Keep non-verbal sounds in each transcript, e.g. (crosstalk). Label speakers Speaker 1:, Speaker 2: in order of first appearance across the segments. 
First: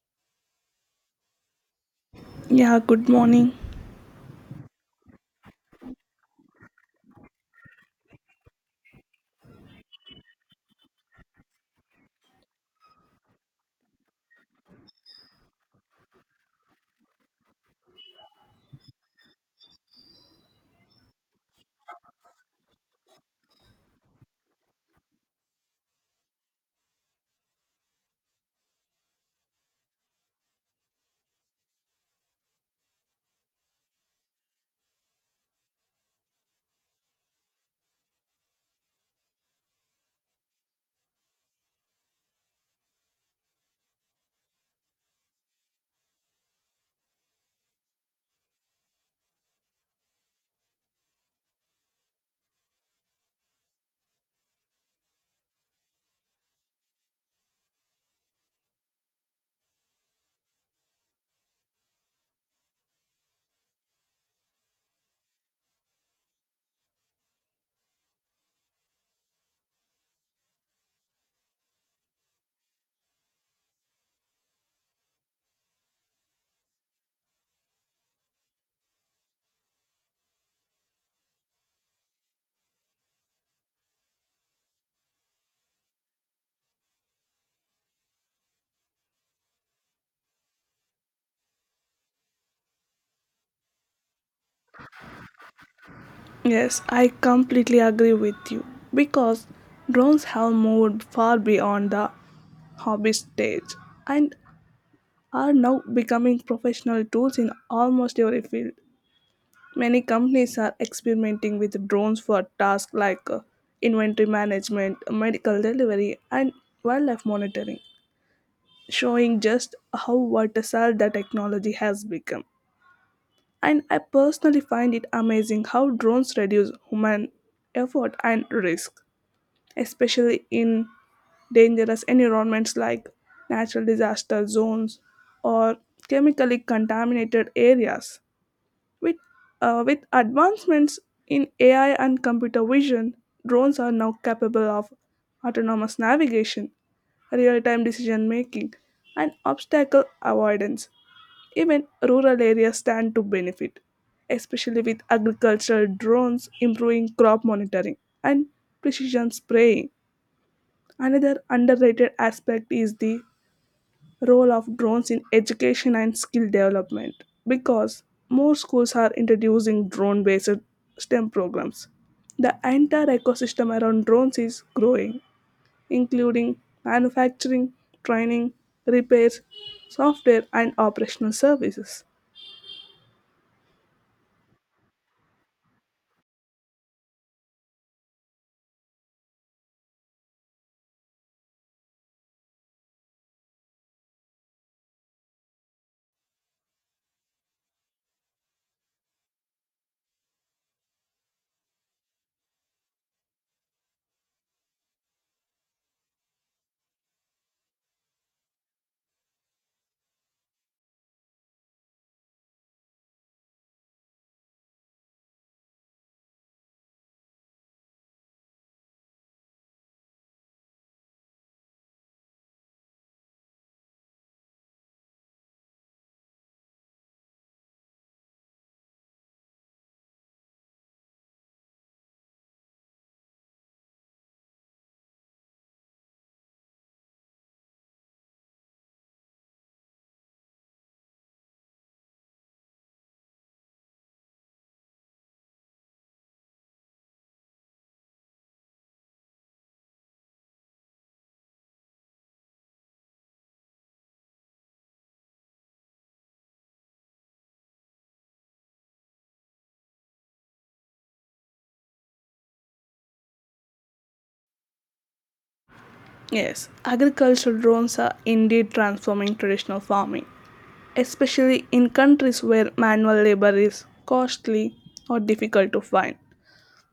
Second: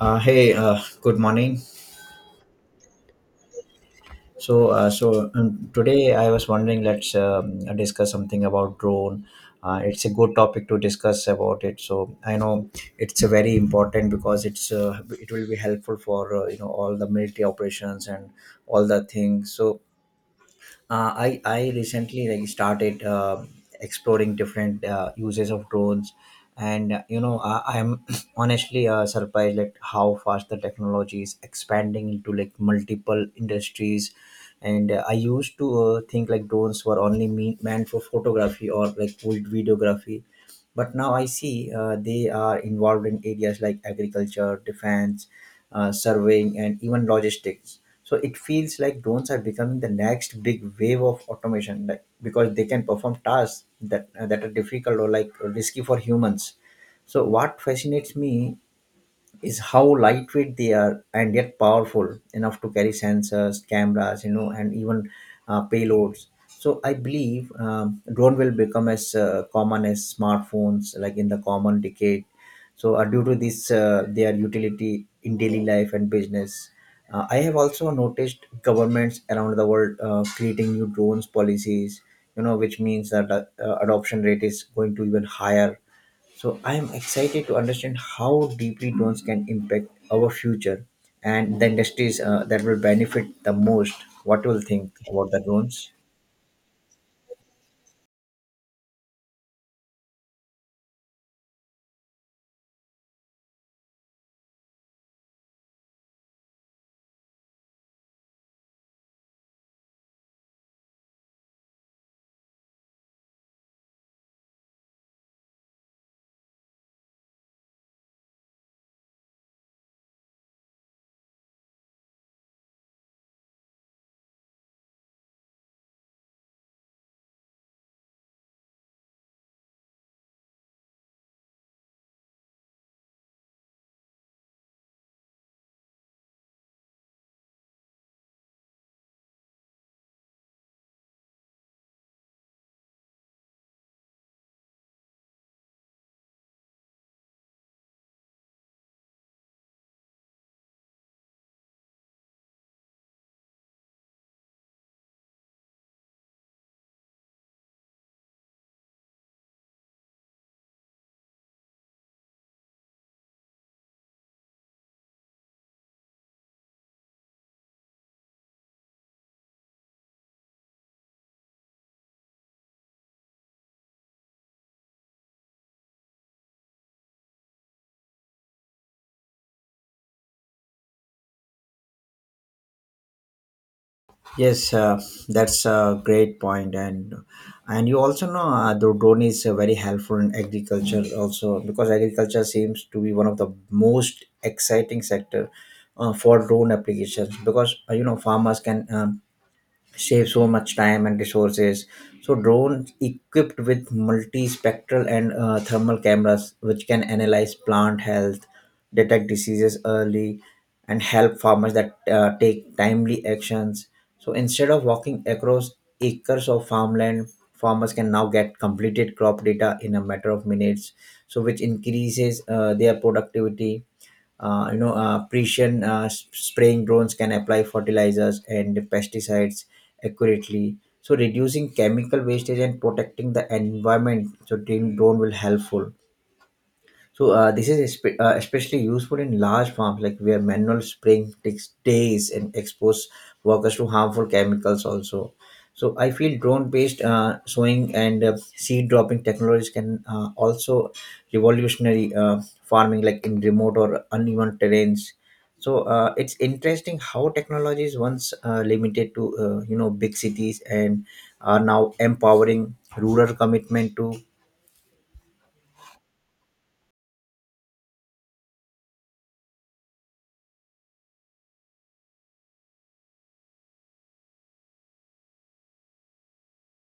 Speaker 1: Good morning.
Speaker 2: Yeah, good morning.
Speaker 1: Today I was wondering, let's discuss something about drone. It's a good topic to discuss about it. So I know it's a very important because it will be helpful for you know all the military operations and all the things. So I recently like started exploring different uses of drones, and you know I'm (clears throat) honestly surprised like how fast the technology is expanding into like multiple industries. And I used to think like drones were only meant for photography or like old videography, but now I see they are involved in areas like agriculture, defense, surveying, and even logistics. So it feels like drones are becoming the next big wave of automation, like because they can perform tasks that are difficult or like risky for humans. So what fascinates me is how lightweight they are and yet powerful enough to carry sensors, cameras, you know, and even payloads. So I believe drone will become as common as smartphones, like in the common decade. So due to this, their utility in daily life and business. I have also noticed governments around the world creating new drones policies. You know, which means that adoption rate is going to even higher, so I am excited to understand how deeply drones can impact our future and the industries that will benefit the most. What will think about the drones?
Speaker 2: Yes, I completely agree with you because drones have moved far beyond the hobby stage and are now becoming professional tools in almost every field. Many companies are experimenting with drones for tasks like inventory management, medical delivery, and wildlife monitoring, showing just how versatile the technology has become. And I personally find it amazing how drones reduce human effort and risk, especially in dangerous environments like natural disaster zones or chemically contaminated areas. With, with advancements in AI and computer vision, drones are now capable of autonomous navigation, real time decision making, and obstacle avoidance. Even rural areas stand to benefit, especially with agricultural drones improving crop monitoring and precision spraying. Another underrated aspect is the role of drones in education and skill development because more schools are introducing drone based STEM programs. The entire ecosystem around drones is growing, including manufacturing, training, repairs, software, and operational services.
Speaker 1: Yes, that's a great point, and you also know the drone is very helpful in agriculture also, because agriculture seems to be one of the most exciting sector for drone applications, because you know farmers can save so much time and resources. So drones equipped with multispectral and thermal cameras which can analyze plant health, detect diseases early, and help farmers that take timely actions. So instead of walking across acres of farmland, farmers can now get completed crop data in a matter of minutes, so which increases their productivity. Spraying drones can apply fertilizers and pesticides accurately, so reducing chemical wastage and protecting the environment. So drone will helpful. So this is especially useful in large farms, like where manual spraying takes days and expose workers to harmful chemicals. Also, so I feel drone-based sowing and seed dropping technologies can also revolutionary farming, like in remote or uneven terrains. So it's interesting how technologies once limited to you know big cities and are now empowering rural commitment to.
Speaker 2: Yes, agricultural drones are indeed transforming traditional farming, especially in countries where manual labor is costly or difficult to find.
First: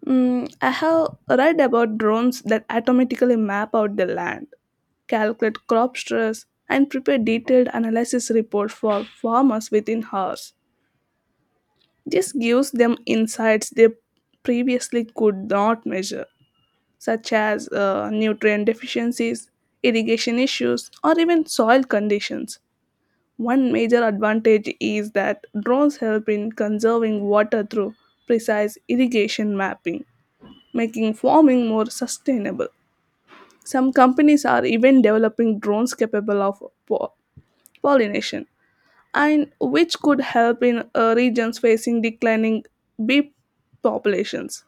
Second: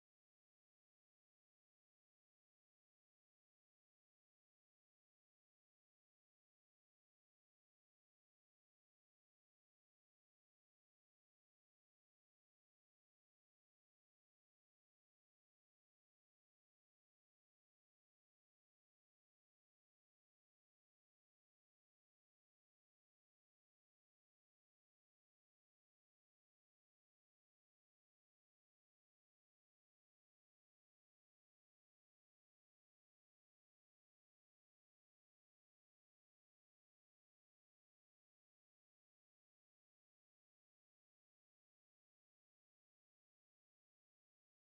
Speaker 2: I have read about drones that automatically map out the land, calculate crop stress, and prepare detailed analysis reports for farmers within hours. This gives them insights they previously could not measure, such as nutrient deficiencies, irrigation issues, or even soil conditions. One major advantage is that drones help in conserving water through precise irrigation mapping, making farming more sustainable. Some companies are even developing drones capable of pollination, and which could help in regions facing declining bee populations.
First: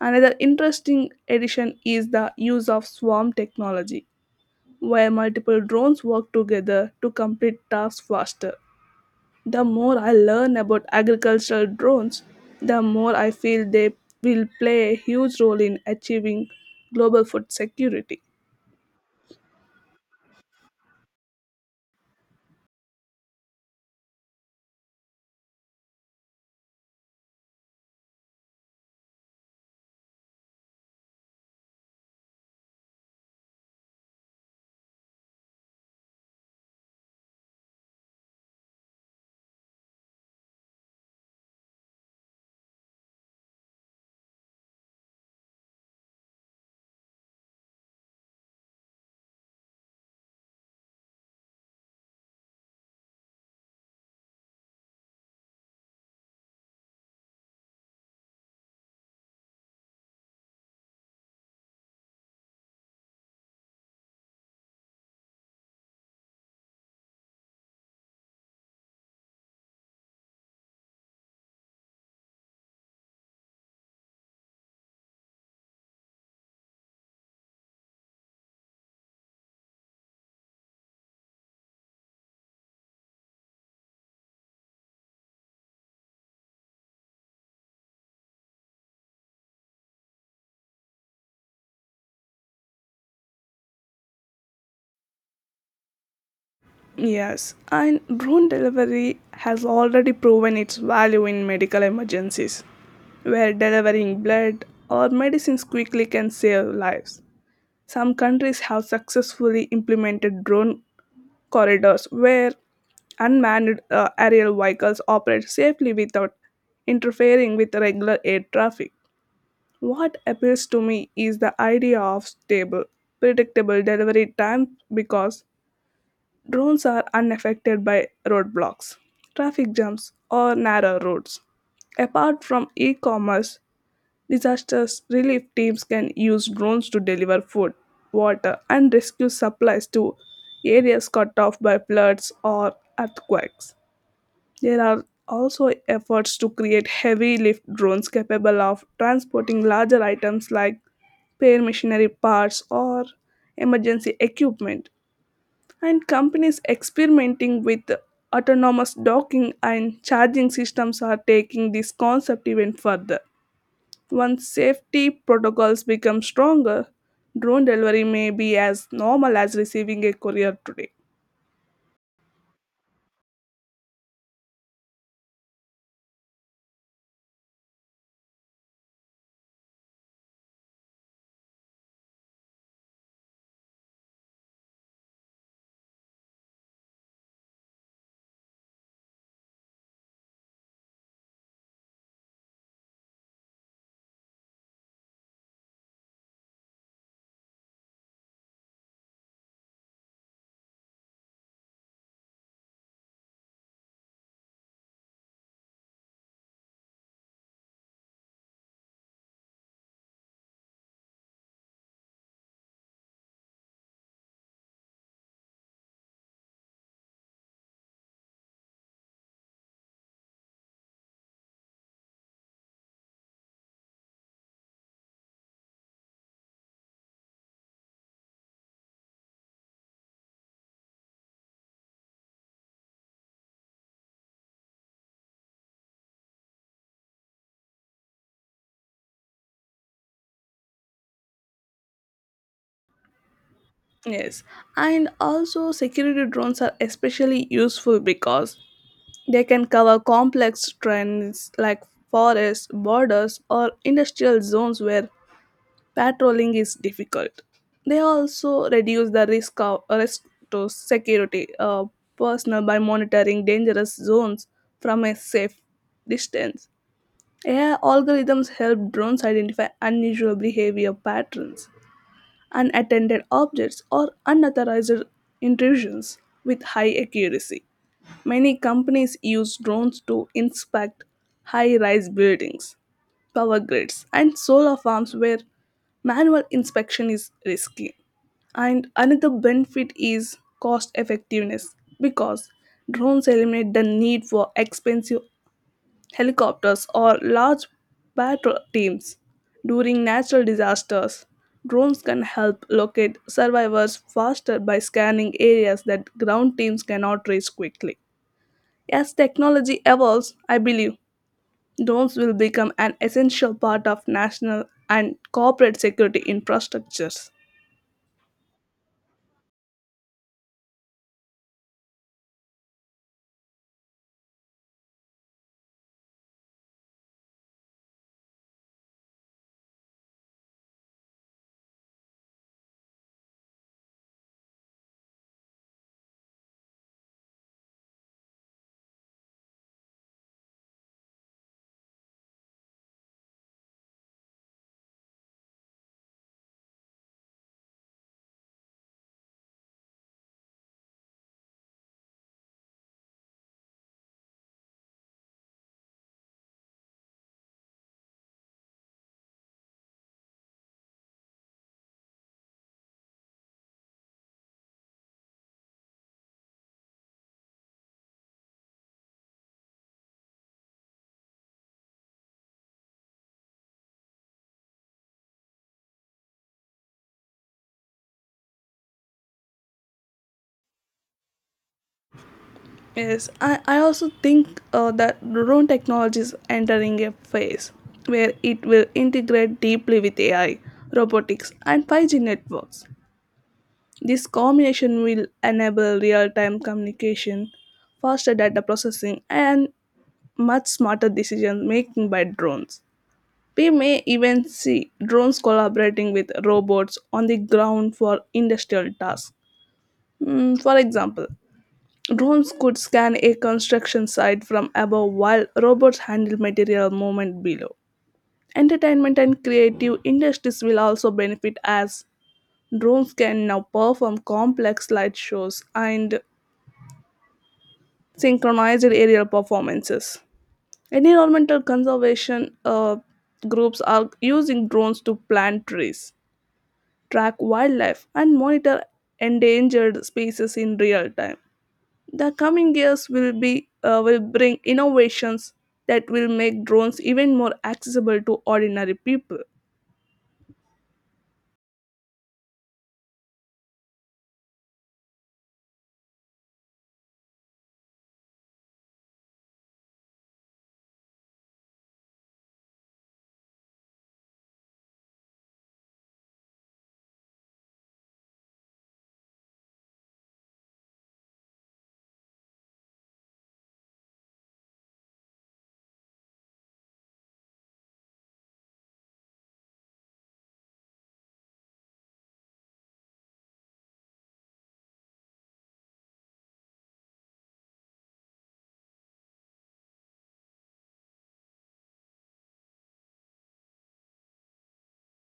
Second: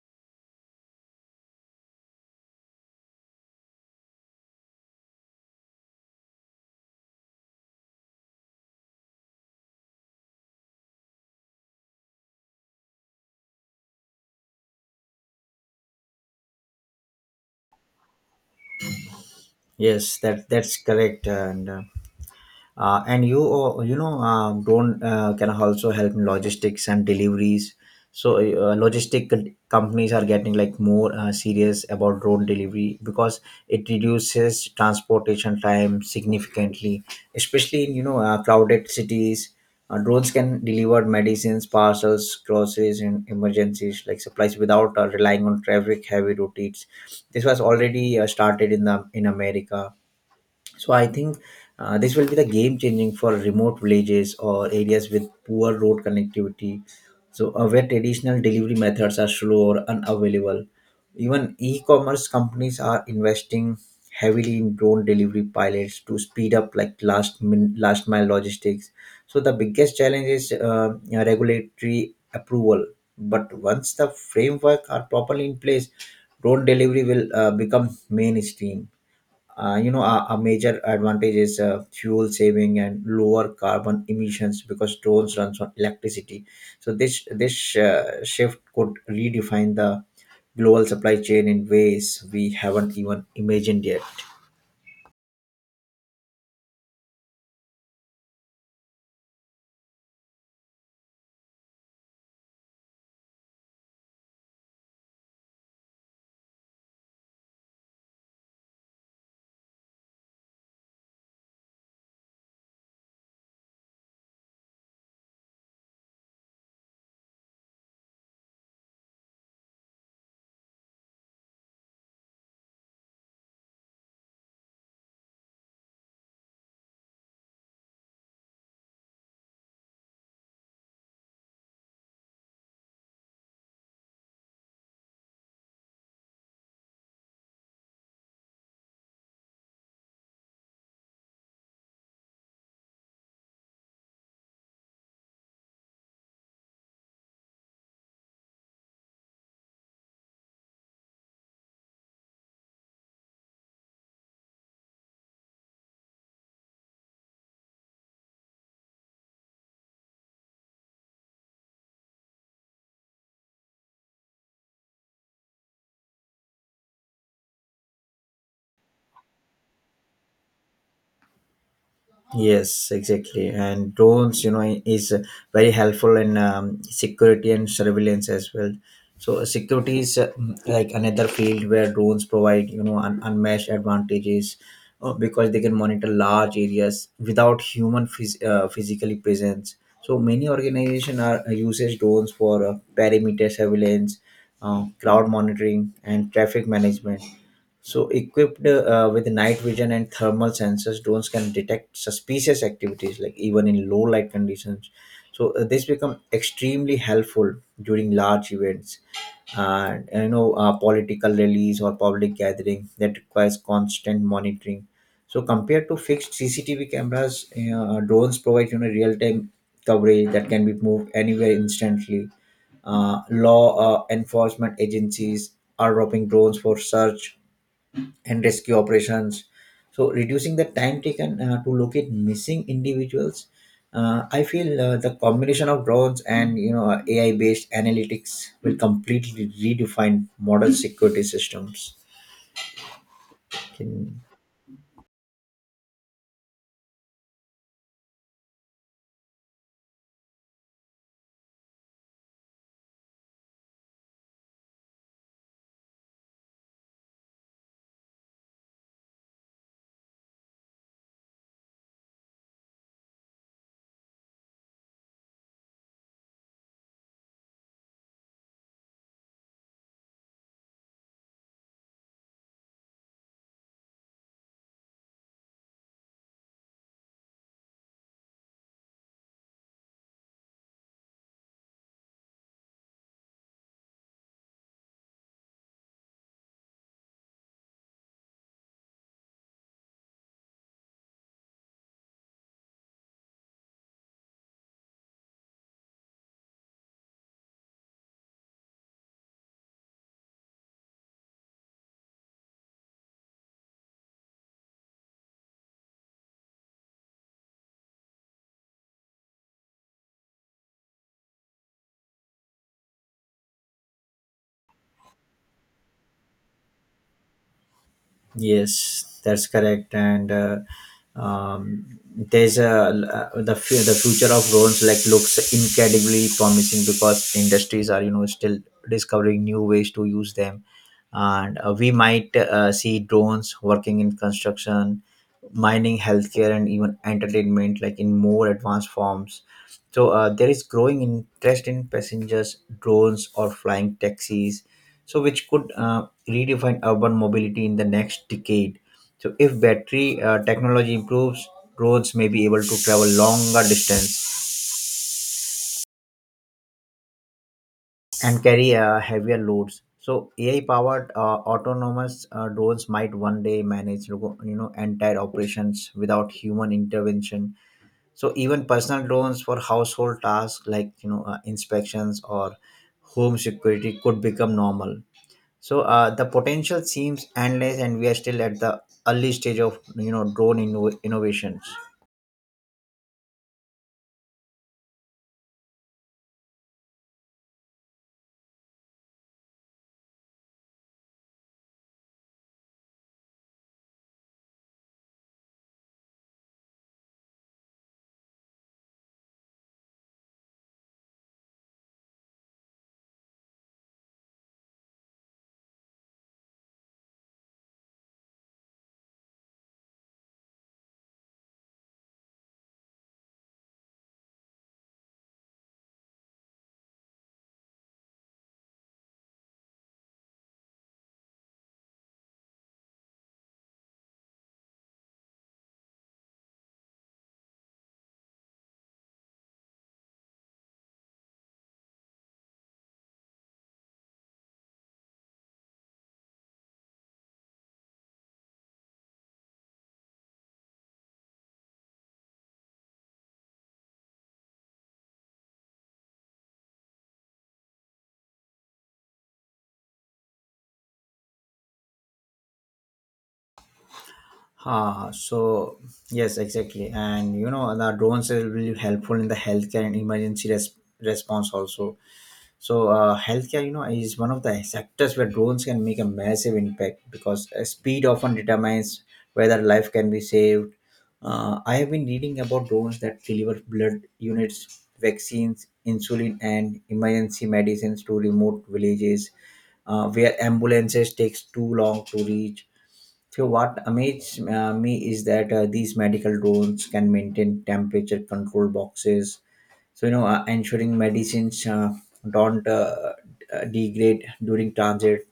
Speaker 2: Another interesting addition is the use of swarm technology, where multiple drones work together to complete tasks faster. The more I learn about agricultural drones, the more I feel they will play a huge role in achieving global food security.
Speaker 1: Yes, that's correct and. And you know drone can also help in logistics and deliveries. So companies are getting like more serious about drone delivery because it reduces transportation time significantly, especially in you know crowded cities. Drones can deliver medicines, parcels, groceries, and emergencies like supplies without relying on traffic heavy routes. This was already started in the in America. So I think this will be the game changing for remote villages or areas with poor road connectivity. So where traditional delivery methods are slow or unavailable. Even e-commerce companies are investing heavily in drone delivery pilots to speed up like last mile logistics. So the biggest challenge is you know, regulatory approval. But once the framework are properly in place, drone delivery will become mainstream. You know a major advantage is fuel saving and lower carbon emissions because drones runs on electricity. So this shift could redefine the global supply chain in ways we haven't even imagined yet.
Speaker 2: Yes, and drone delivery has already proven its value in medical emergencies, where delivering blood or medicines quickly can save lives. Some countries have successfully implemented drone corridors where unmanned aerial vehicles operate safely without interfering with regular air traffic. What appeals to me is the idea of stable, predictable delivery times, because drones are unaffected by roadblocks, traffic jams, or narrow roads. Apart from e commerce, disaster relief teams can use drones to deliver food, water, and rescue supplies to areas cut off by floods or earthquakes. There are also efforts to create heavy lift drones capable of transporting larger items like spare machinery parts or emergency equipment, and companies experimenting with autonomous docking and charging systems are taking this concept even further. Once safety protocols become stronger, drone delivery may be as normal as receiving a courier today.
Speaker 1: Yes, exactly. And drones, you know, is very helpful in security and surveillance as well. So security is like another field where drones provide, you know, unmatched advantages because they can monitor large areas without human physically presence. So many organizations are uses drones for perimeter surveillance, crowd monitoring, and traffic management. So, equipped with night vision and thermal sensors, drones can detect suspicious activities, like even in low light conditions. So, this become extremely helpful during large events, and you know, political rallies or public gathering that requires constant monitoring. So, compared to fixed CCTV cameras, drones provide you know real time coverage that can be moved anywhere instantly. Law enforcement agencies are dropping drones for search and rescue operations, so reducing the time taken to locate missing individuals. I feel the combination of drones and you know AI-based analytics will completely redefine modern security systems. Can.
Speaker 2: Yes, and also security drones are especially useful because they can cover complex trends like forests, borders, or industrial zones where patrolling is difficult. They also reduce the risk of risk to security personnel by monitoring dangerous zones from a safe distance. AI algorithms help drones identify unusual behavior patterns, unattended objects, or unauthorized intrusions with high accuracy. Many companies use drones to inspect high rise buildings, power grids, and solar farms where manual inspection is risky. And another benefit is cost effectiveness because drones eliminate the need for expensive helicopters or large patrol teams. During natural disasters, drones can help locate survivors faster by scanning areas that ground teams cannot reach quickly. As technology evolves, I believe drones will become an essential part of national and corporate security infrastructures.
Speaker 1: Yes, that's correct. And there's the future of drones like looks incredibly promising because industries are you know still discovering new ways to use them, and we might see drones working in construction, mining, healthcare, and even entertainment like in more advanced forms. So there is growing interest in passengers drones or flying taxis, so which could redefine urban mobility in the next decade. So, if battery technology improves, roads may be able to travel longer distance and carry heavier loads. So, AI-powered autonomous drones might one day manage, you know, entire operations without human intervention. So, even personal drones for household tasks like you know inspections or home security could become normal. So the potential seems endless, and we are still at the early stage of you know drone innovations.
Speaker 2: Yes, I also think that drone technology is entering a phase where it will integrate deeply with AI, robotics, and 5G networks. This combination will enable real time communication, faster data processing, and much smarter decision making by drones. We may even see drones collaborating with robots on the ground for industrial tasks. For example, drones could scan a construction site from above while robots handle material movement below. Entertainment and creative industries will also benefit as drones can now perform complex light shows and synchronized aerial performances. Environmental conservation groups are using drones to plant trees, track wildlife, and monitor endangered species in real time. The coming years will be will bring innovations that will make drones even more accessible to ordinary people.
Speaker 1: Ah, so yes, exactly, and you know the drones will be helpful in the healthcare and emergency response also. So healthcare, you know, is one of the sectors where drones can make a massive impact because speed often determines whether life can be saved. I have been reading about drones that deliver blood units, vaccines, insulin, and emergency medicines to remote villages where ambulances takes too long to reach. So what amazes me is that these medical drones can maintain temperature control boxes, so you know ensuring medicines don't degrade during transit.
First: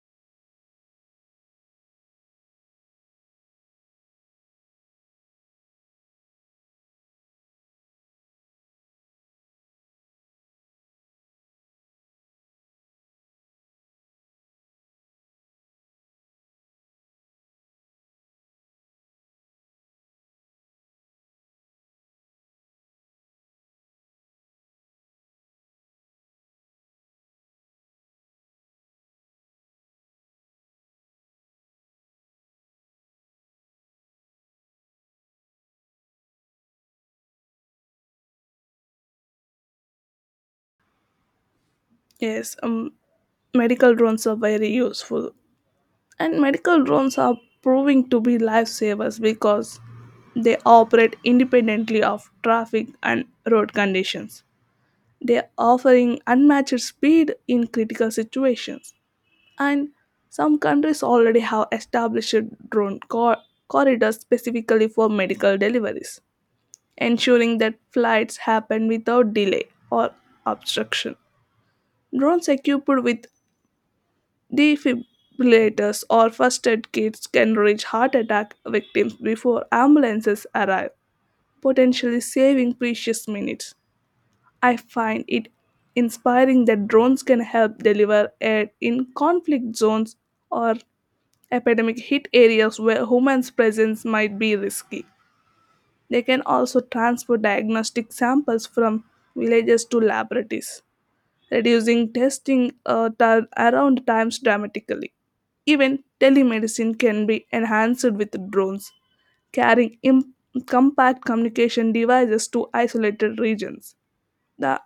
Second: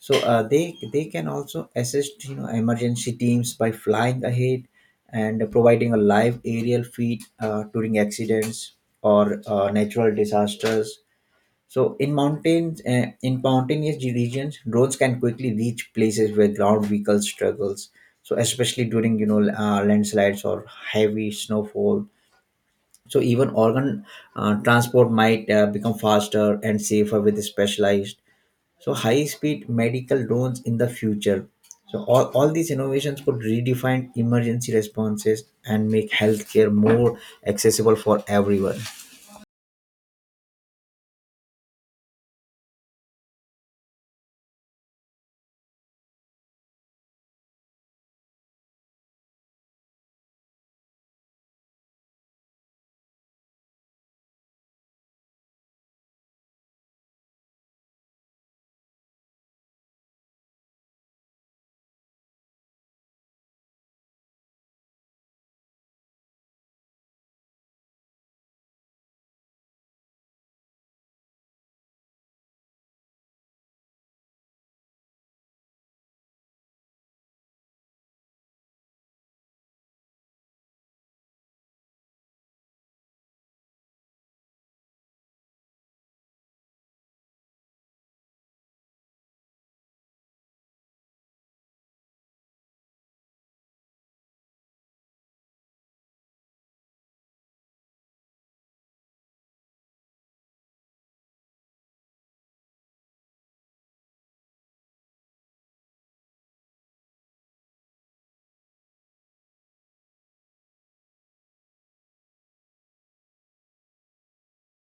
Speaker 1: So they can also assist you know emergency teams by flying ahead and providing a live aerial feed during accidents or natural disasters. So in mountainous regions drones can quickly reach places where ground vehicles struggles, so especially during you know landslides or heavy snowfall. So even organ transport might become faster and safer with specialized, so high speed medical drones in the future. So all these innovations could redefine emergency responses and make healthcare more accessible for everyone.
Speaker 2: Yes, medical drones are very useful, and medical drones are proving to be lifesavers because they operate independently of traffic and road conditions. They are offering unmatched speed in critical situations. And some countries already have established drone corridors specifically for medical deliveries, ensuring that flights happen without delay or obstruction. Drones equipped with defibrillators or first aid kits can reach heart attack victims before ambulances arrive, potentially saving precious minutes. I find it inspiring that drones can help deliver aid in conflict zones or epidemic hit areas where humans' presence might be risky. They can also transfer diagnostic samples from villages to laboratories, reducing testing around times dramatically. Even telemedicine can be enhanced with drones, carrying compact communication devices to isolated regions. The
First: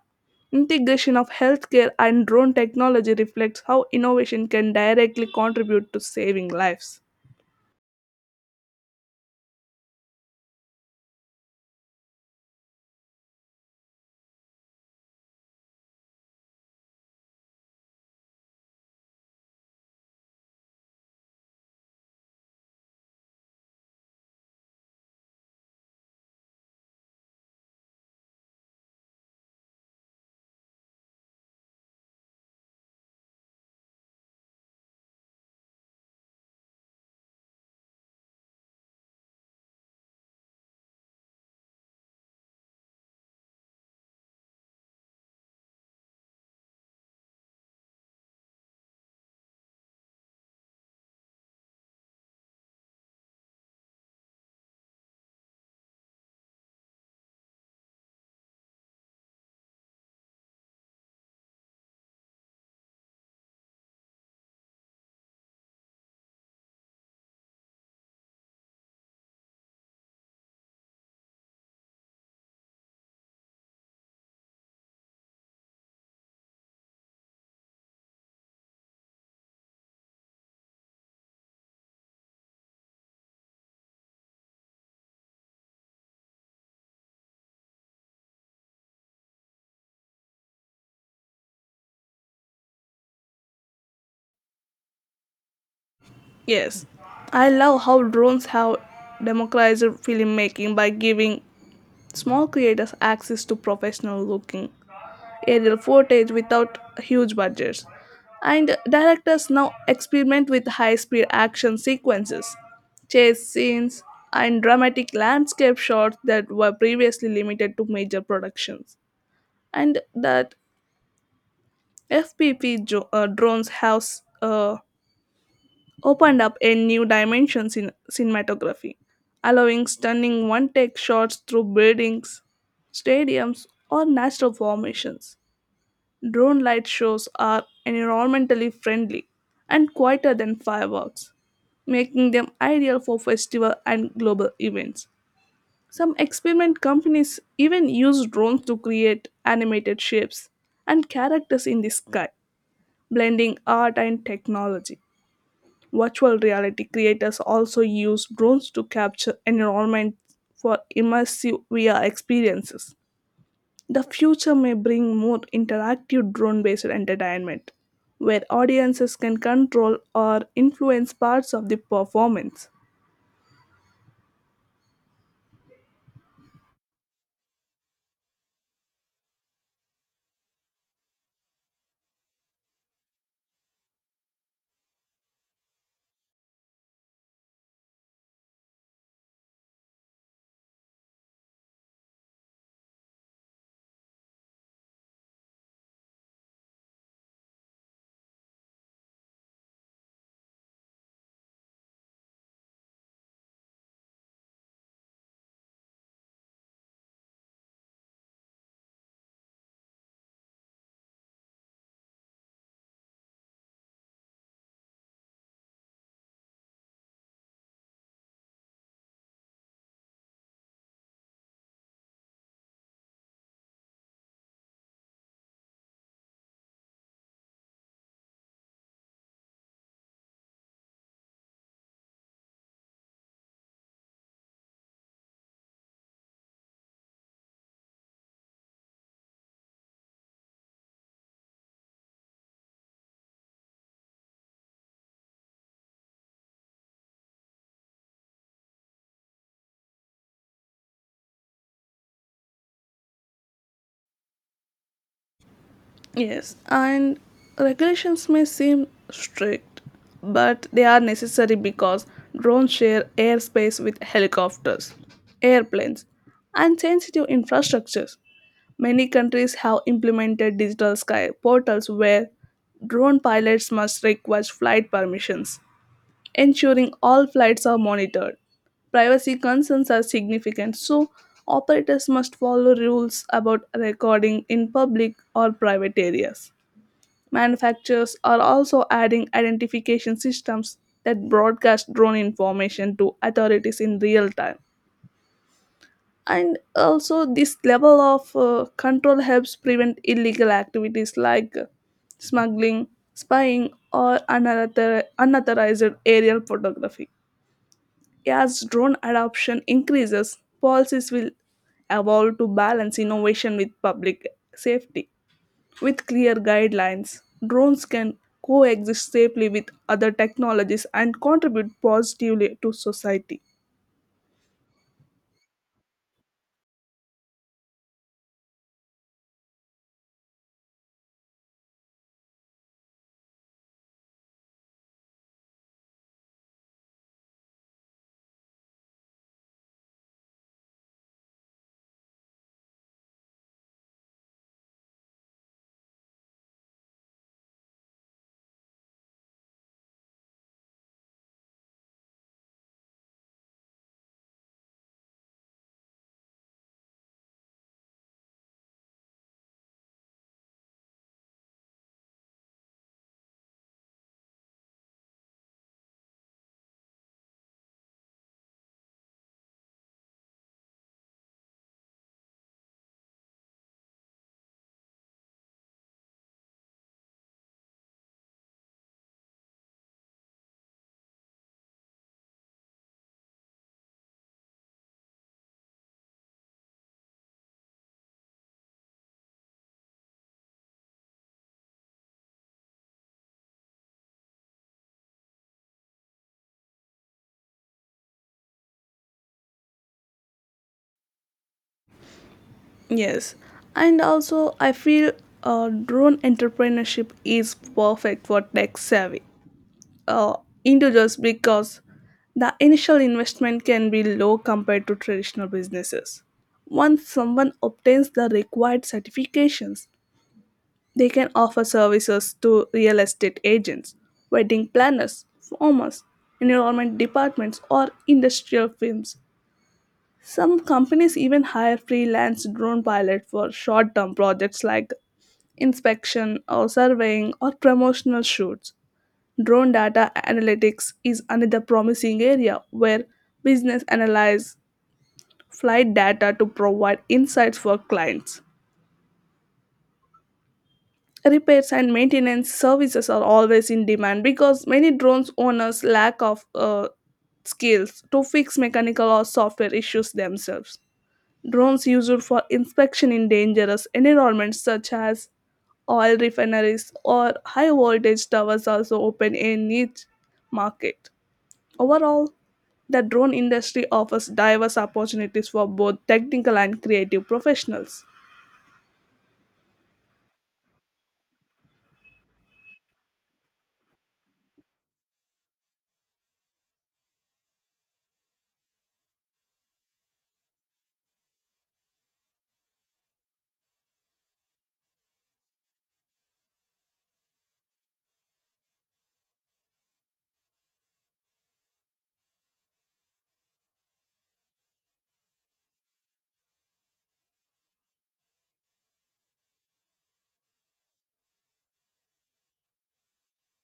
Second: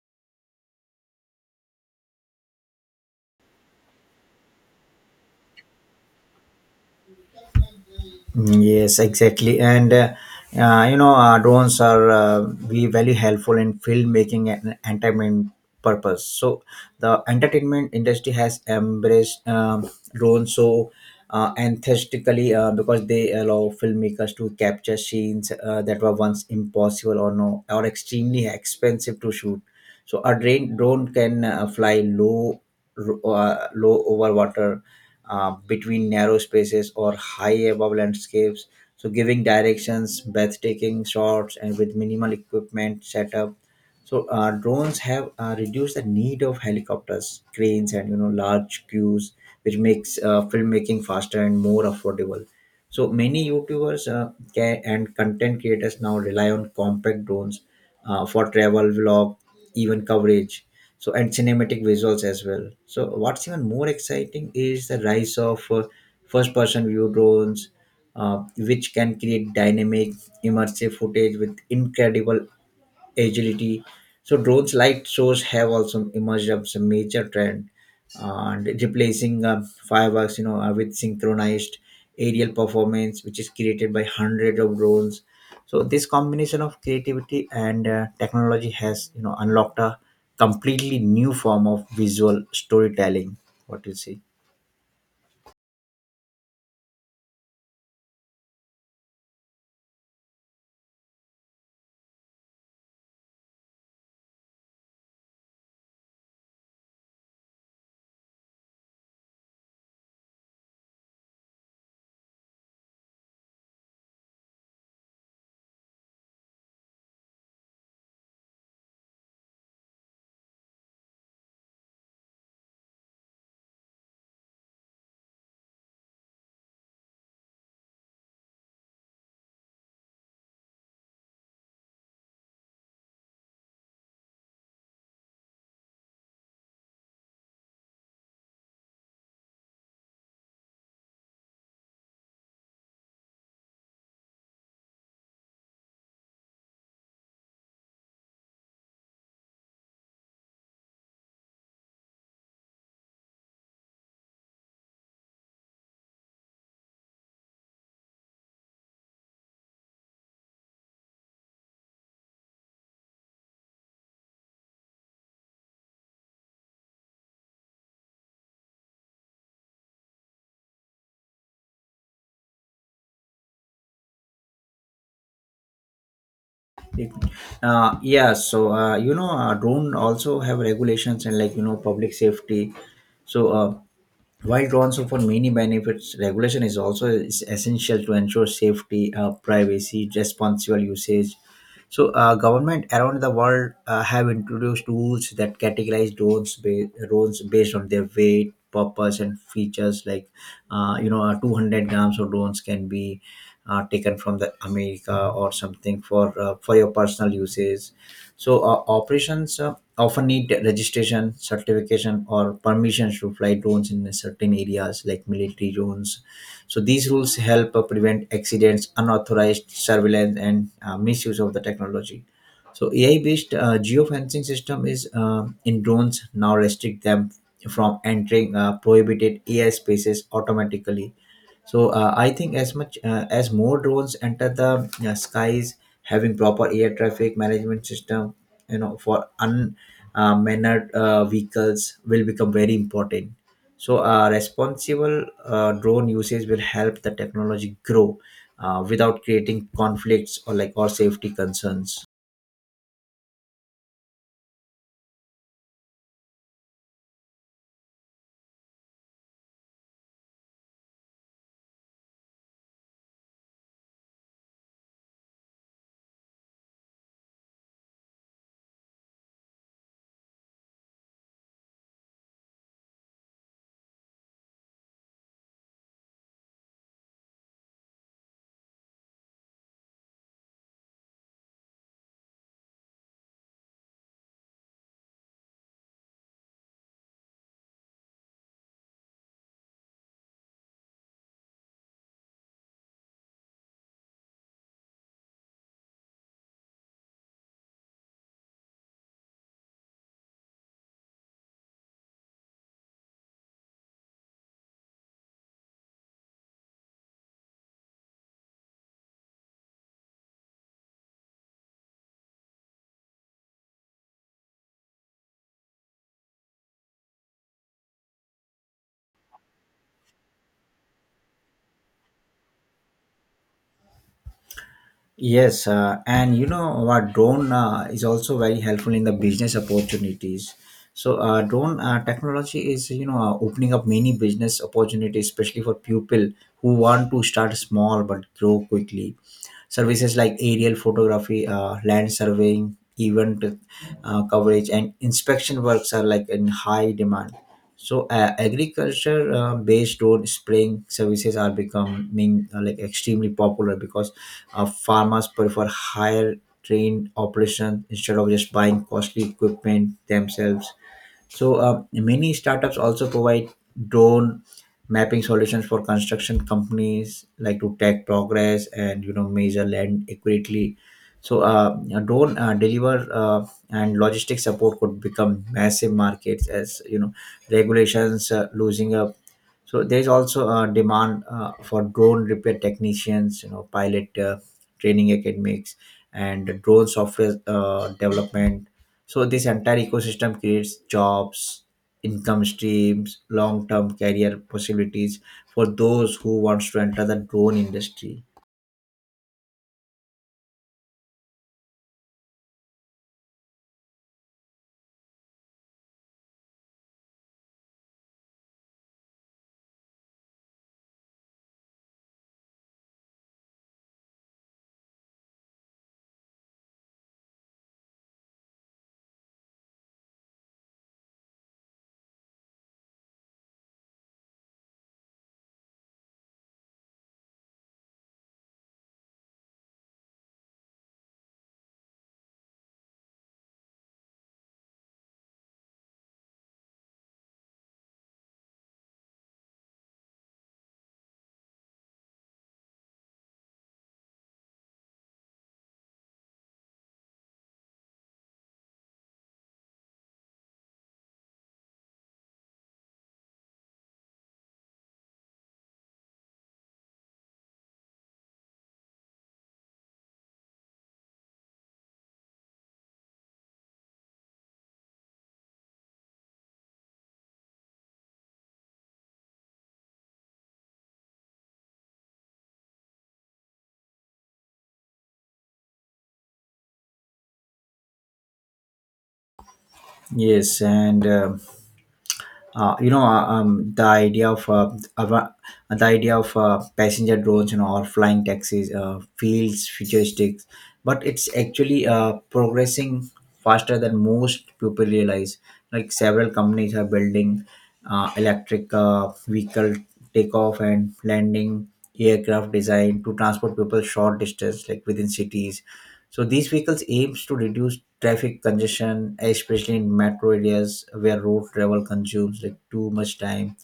Speaker 2: integration of healthcare and drone technology reflects how innovation can directly contribute to saving lives.
Speaker 1: Yes, exactly. And you know, drones are be very helpful in filmmaking and entertainment purpose. So the entertainment industry has embraced drones so enthusiastically because they allow filmmakers to capture scenes that were once impossible or no or extremely expensive to shoot. So a drone can fly low, low over water, between narrow spaces or high above landscapes, so giving directions, breathtaking shots, and with minimal equipment setup. So drones have reduced the need of helicopters, cranes, and you know large crews, which makes filmmaking faster and more affordable. So many YouTubers and content creators now rely on compact drones for travel, vlog, even coverage, so and cinematic visuals as well. So what's even more exciting is the rise of first-person view drones, which can create dynamic, immersive footage with incredible agility. So drones light shows have also emerged as a major trend, and replacing fireworks, you know, with synchronized aerial performance, which is created by hundreds of drones. So this combination of creativity and technology has, you know, unlocked a completely new form of visual storytelling. What you see.
Speaker 2: Yes, I love how drones have democratized filmmaking by giving small creators access to professional looking aerial footage without huge budgets. And directors now experiment with high speed action sequences, chase scenes, and dramatic landscape shots that were previously limited to major productions. And that FPV drones have uh, opened up a new dimension in cinematography, allowing stunning one take shots through buildings, stadiums, or natural formations. Drone light shows are environmentally friendly and quieter than fireworks, making them ideal for festival and global events. Some experiment companies even use drones to create animated shapes and characters in the sky, blending art and technology. Virtual reality creators also use drones to capture environment for immersive VR experiences. The future may bring more interactive drone based entertainment, where audiences can control or influence parts of the performance.
Speaker 1: Yeah, so you know, drone also have regulations and like you know public safety. So while responsible for many benefits, regulation is also is essential to ensure safety, privacy, responsible usage. So, government around the world have introduced rules that categorize drones, drones based on their weight, purpose, and features. Like, you know, 200 grams of drones can be taken from the America or something for your personal usage. So operations often need registration, certification, or permissions to fly drones in certain areas like military zones. So these rules help prevent accidents, unauthorized surveillance, and misuse of the technology. So AI-based geofencing system is in drones now restrict them from entering prohibited AI spaces automatically. So I think as much as more drones enter the skies, having proper air traffic management system, you know, for vehicles will become very important. So responsible drone usage will help the technology grow without creating conflicts or or safety concerns.
Speaker 2: Yes, and regulations may seem strict, but they are necessary because drones share airspace with helicopters, airplanes, and sensitive infrastructures. Many countries have implemented digital sky portals where drone pilots must request flight permissions, ensuring all flights are monitored. Privacy concerns are significant, so operators must follow rules about recording in public or private areas. Manufacturers are also adding identification systems that broadcast drone information to authorities in real time. And also this level of control helps prevent illegal activities like smuggling, spying, or unauthorized aerial photography. As drone adoption increases, policies will evolve to balance innovation with public safety. With clear guidelines, drones can coexist safely with other technologies and contribute positively to society.
Speaker 1: Yes, and you know what, drone is also very helpful in the business opportunities. So drone technology is, opening up many business opportunities, especially for people who want to start small but grow quickly. Services like aerial photography, land surveying, event coverage, and inspection works are like in high demand. So agriculture based on spraying services are becoming, like, extremely popular because farmers prefer higher trained operation instead of just buying costly equipment themselves. So many startups also provide drone mapping solutions for construction companies like to track progress and, you know, measure land accurately. So a drone deliver and logistic support could become massive markets as, you know, regulations losing up. So there is also a demand for drone repair technicians, you know, pilot training academics, and drone software development. So this entire ecosystem creates jobs, income streams, long-term career possibilities for those who wants to enter the drone industry.
Speaker 2: Yes, and also I feel drone entrepreneurship is perfect for tech savvy uh, individuals because the initial investment can be low compared to traditional businesses. Once someone obtains the required certifications, they can offer services to real estate agents, wedding planners, farmers, environment departments, or industrial firms. Some companies even hire freelance drone pilots for short term projects like inspection or surveying or promotional shoots. Drone data analytics is another promising area where business analyze flight data to provide insights for clients. Repairs and maintenance services are always in demand because many drones owners lack of skills to fix mechanical or software issues themselves. Drones used for inspection in dangerous environments such as oil refineries or high voltage towers also open a niche market. Overall, the drone industry offers diverse opportunities for both technical and creative professionals.
Speaker 1: Yes, and you know, ava- the idea of passenger drones, you know, or flying taxis feels futuristic, but it's actually progressing faster than most people realize. Like several companies are building electric vehicle takeoff and landing aircraft design to transport people short distance like within cities. So these vehicles aims to reduce traffic congestion, especially in metro areas where road travel consumes like too much time.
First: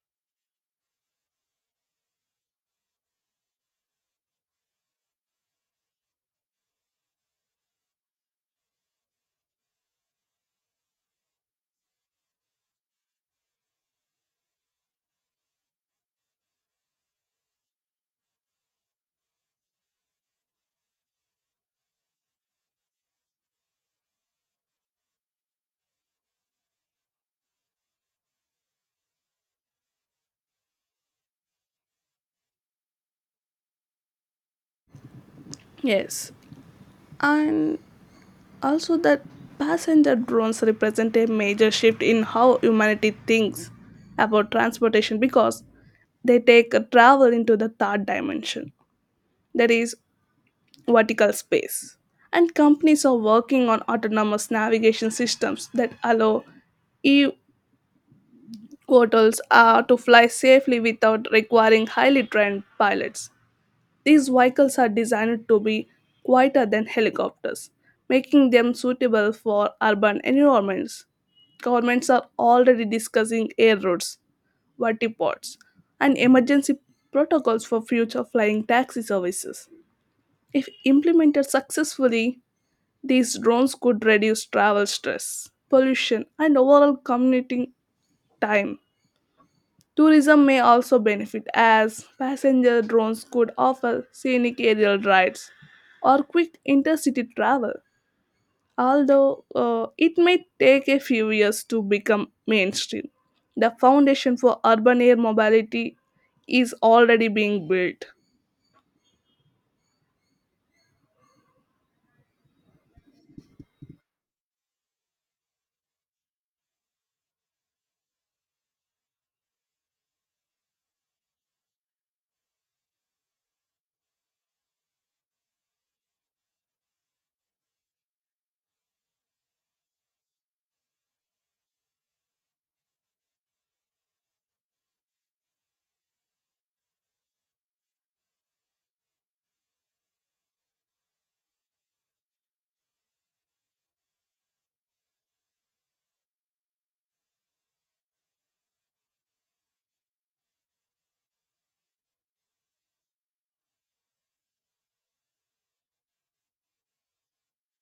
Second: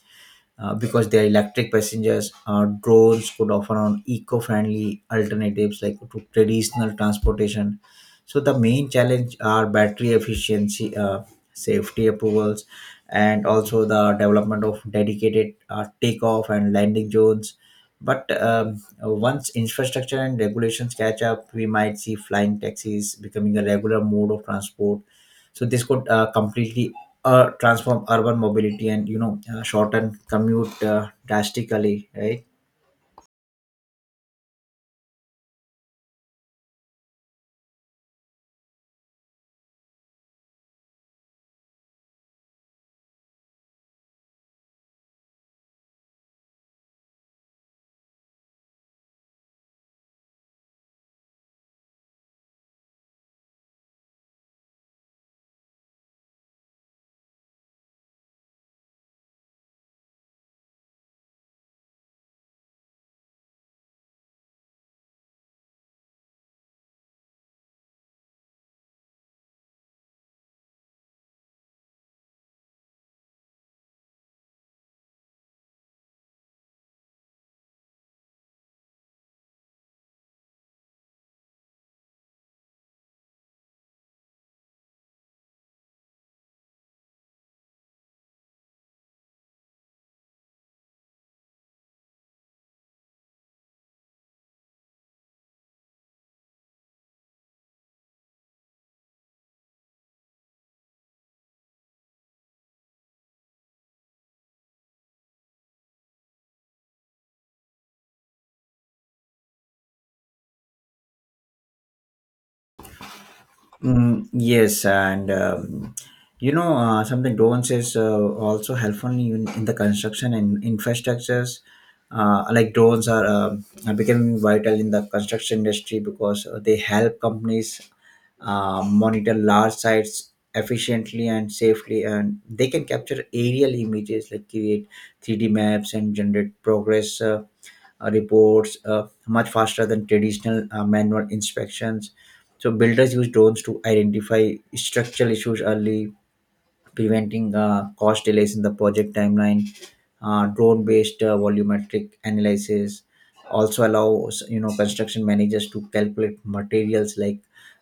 Speaker 1: Because they are electric passengers, drones could offer on eco-friendly alternatives like to traditional transportation. So the main challenge are battery efficiency, safety approvals, and also the development of dedicated takeoff and landing zones. But once infrastructure and regulations catch up, we might see flying taxis becoming a regular mode of transport. So this could completely transform urban mobility and, you know, shorten commute drastically, right?
Speaker 2: Yes, and also that passenger drones represent a major shift in how humanity thinks about transportation because they take a travel into the third dimension. That is, vertical space. And companies are working on autonomous navigation systems that allow e portals are to fly safely without requiring highly trained pilots. These vehicles are designed to be quieter than helicopters, making them suitable for urban environments. Governments are already discussing air routes, vertiports, and emergency protocols for future flying taxi services. If implemented successfully, these drones could reduce travel stress, pollution, and overall commuting time. Tourism may also benefit as passenger drones could offer scenic aerial rides or quick intercity travel, although it may take a few years to become mainstream. The foundation for urban air mobility is already being built.
Speaker 1: Mm, yes, and you know, something drones is also helpful in the construction and infrastructures. Like are becoming vital in the construction industry because they help companies monitor large sites efficiently and safely, and they can capture aerial images, like create 3D maps and generate progress, reports much faster than traditional manual inspections. So builders use drones to identify structural issues early, preventing cost delays in the project timeline. Drone based volumetric analysis also allows, you know, construction managers to calculate materials like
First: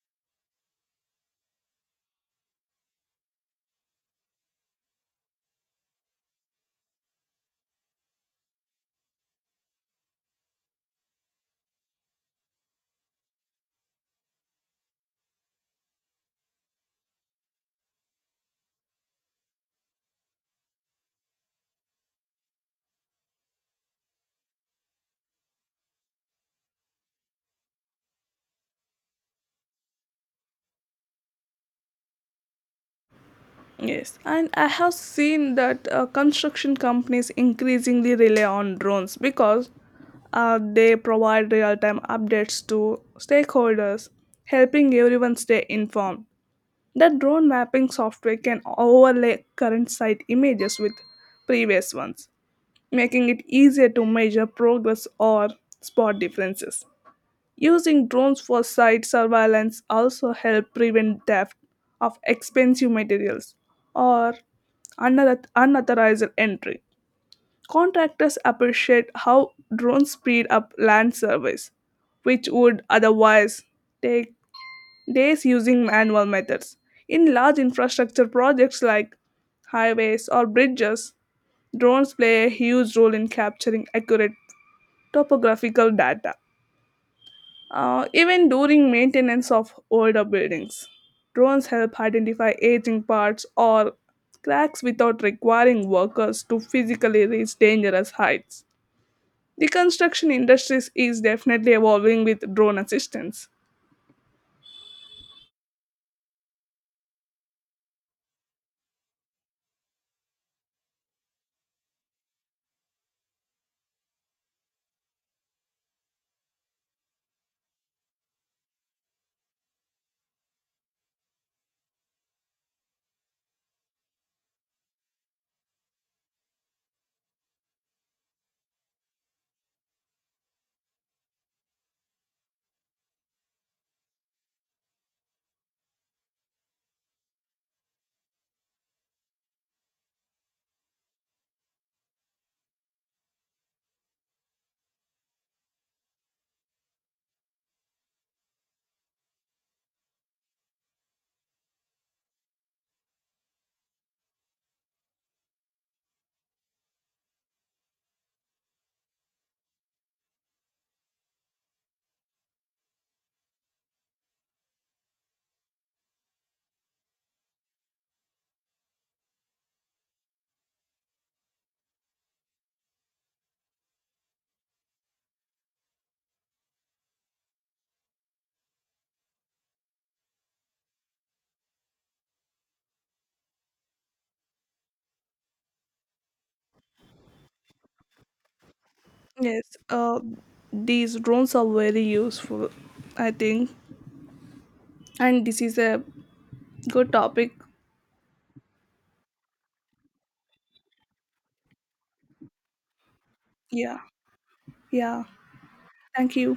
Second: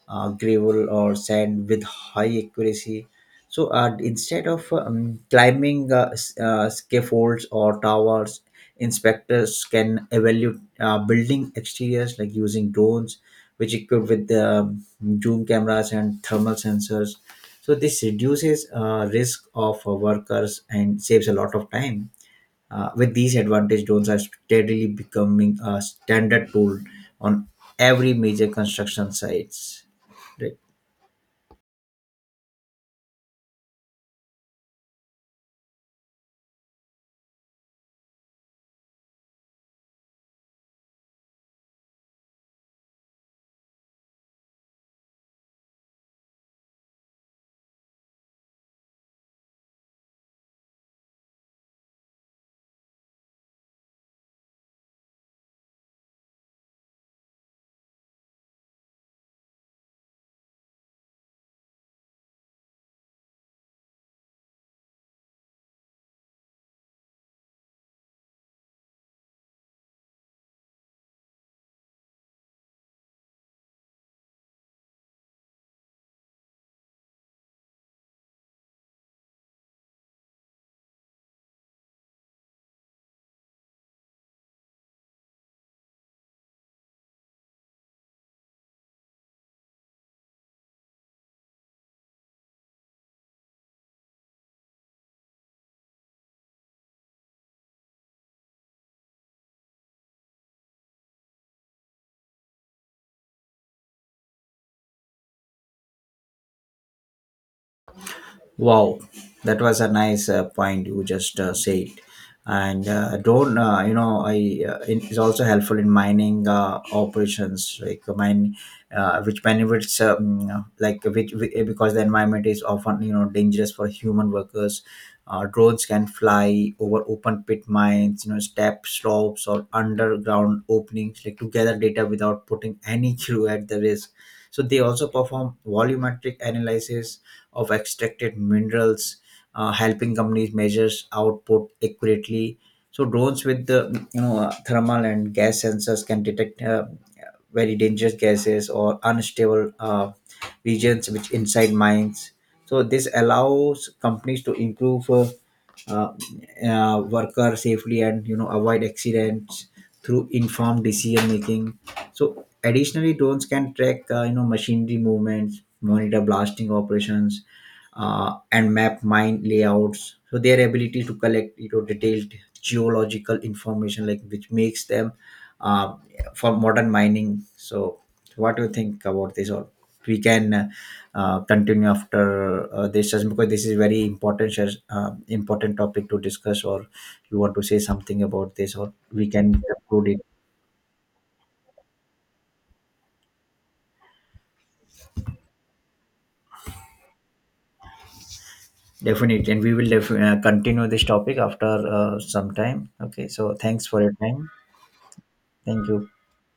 Speaker 1: gravel or sand with high accuracy. So instead of climbing scaffolds or towers, inspectors can evaluate building exteriors like using drones, which equipped with the zoom cameras and thermal sensors. So this reduces risk of workers and saves a lot of time. With these advantage drones are steadily becoming a standard tool on every major construction sites. Right?
Speaker 2: Yes, and I have seen that construction companies increasingly rely on drones because they provide real time updates to stakeholders, helping everyone stay informed. The drone mapping software can overlay current site images with previous ones, making it easier to measure progress or spot differences. Using drones for site surveillance also help prevent theft of expensive materials or unauthorized entry. Contractors appreciate how drones speed up land surveys, which would otherwise take days using manual methods. In large infrastructure projects like highways or bridges, drones play a huge role in capturing accurate topographical data. Even during maintenance of older buildings, drones help identify aging parts or cracks without requiring workers to physically reach dangerous heights. The construction industry is definitely evolving with drone assistance.
Speaker 1: Wow, that was a nice point you just said. And you know, I it is also helpful in mining operations, like which benefits, like which because the environment is often, you know, dangerous for human workers. Drones can fly over open pit mines, you know, step slopes or underground openings, like to gather data without putting any (laughs) crew at the risk. So they also perform volumetric analysis of extracted minerals, helping companies measure output accurately. So drones with the, you know, thermal and gas sensors can detect very dangerous gases or unstable regions which inside mines. So this allows companies to improve uh, worker safely and, you know, avoid accidents through informed decision making. So additionally, drones can track, you know, machinery movements, monitor blasting operations, and map mine layouts. So their ability to collect, you know, detailed geological information, like which makes them uh, for modern mining. So what do you think about this? All we can continue after this session because this is very important important topic to discuss. Or you want to say something about this, or we can
Speaker 2: Yes,
Speaker 1: conclude it.
Speaker 2: uh, these drones are very useful, I think. And this is a good topic.
Speaker 1: Definitely, and we will continue this topic after some time. Okay, so thanks
Speaker 2: Yeah,
Speaker 1: for your time.
Speaker 2: yeah.
Speaker 1: Thank you.
Speaker 2: Thank you.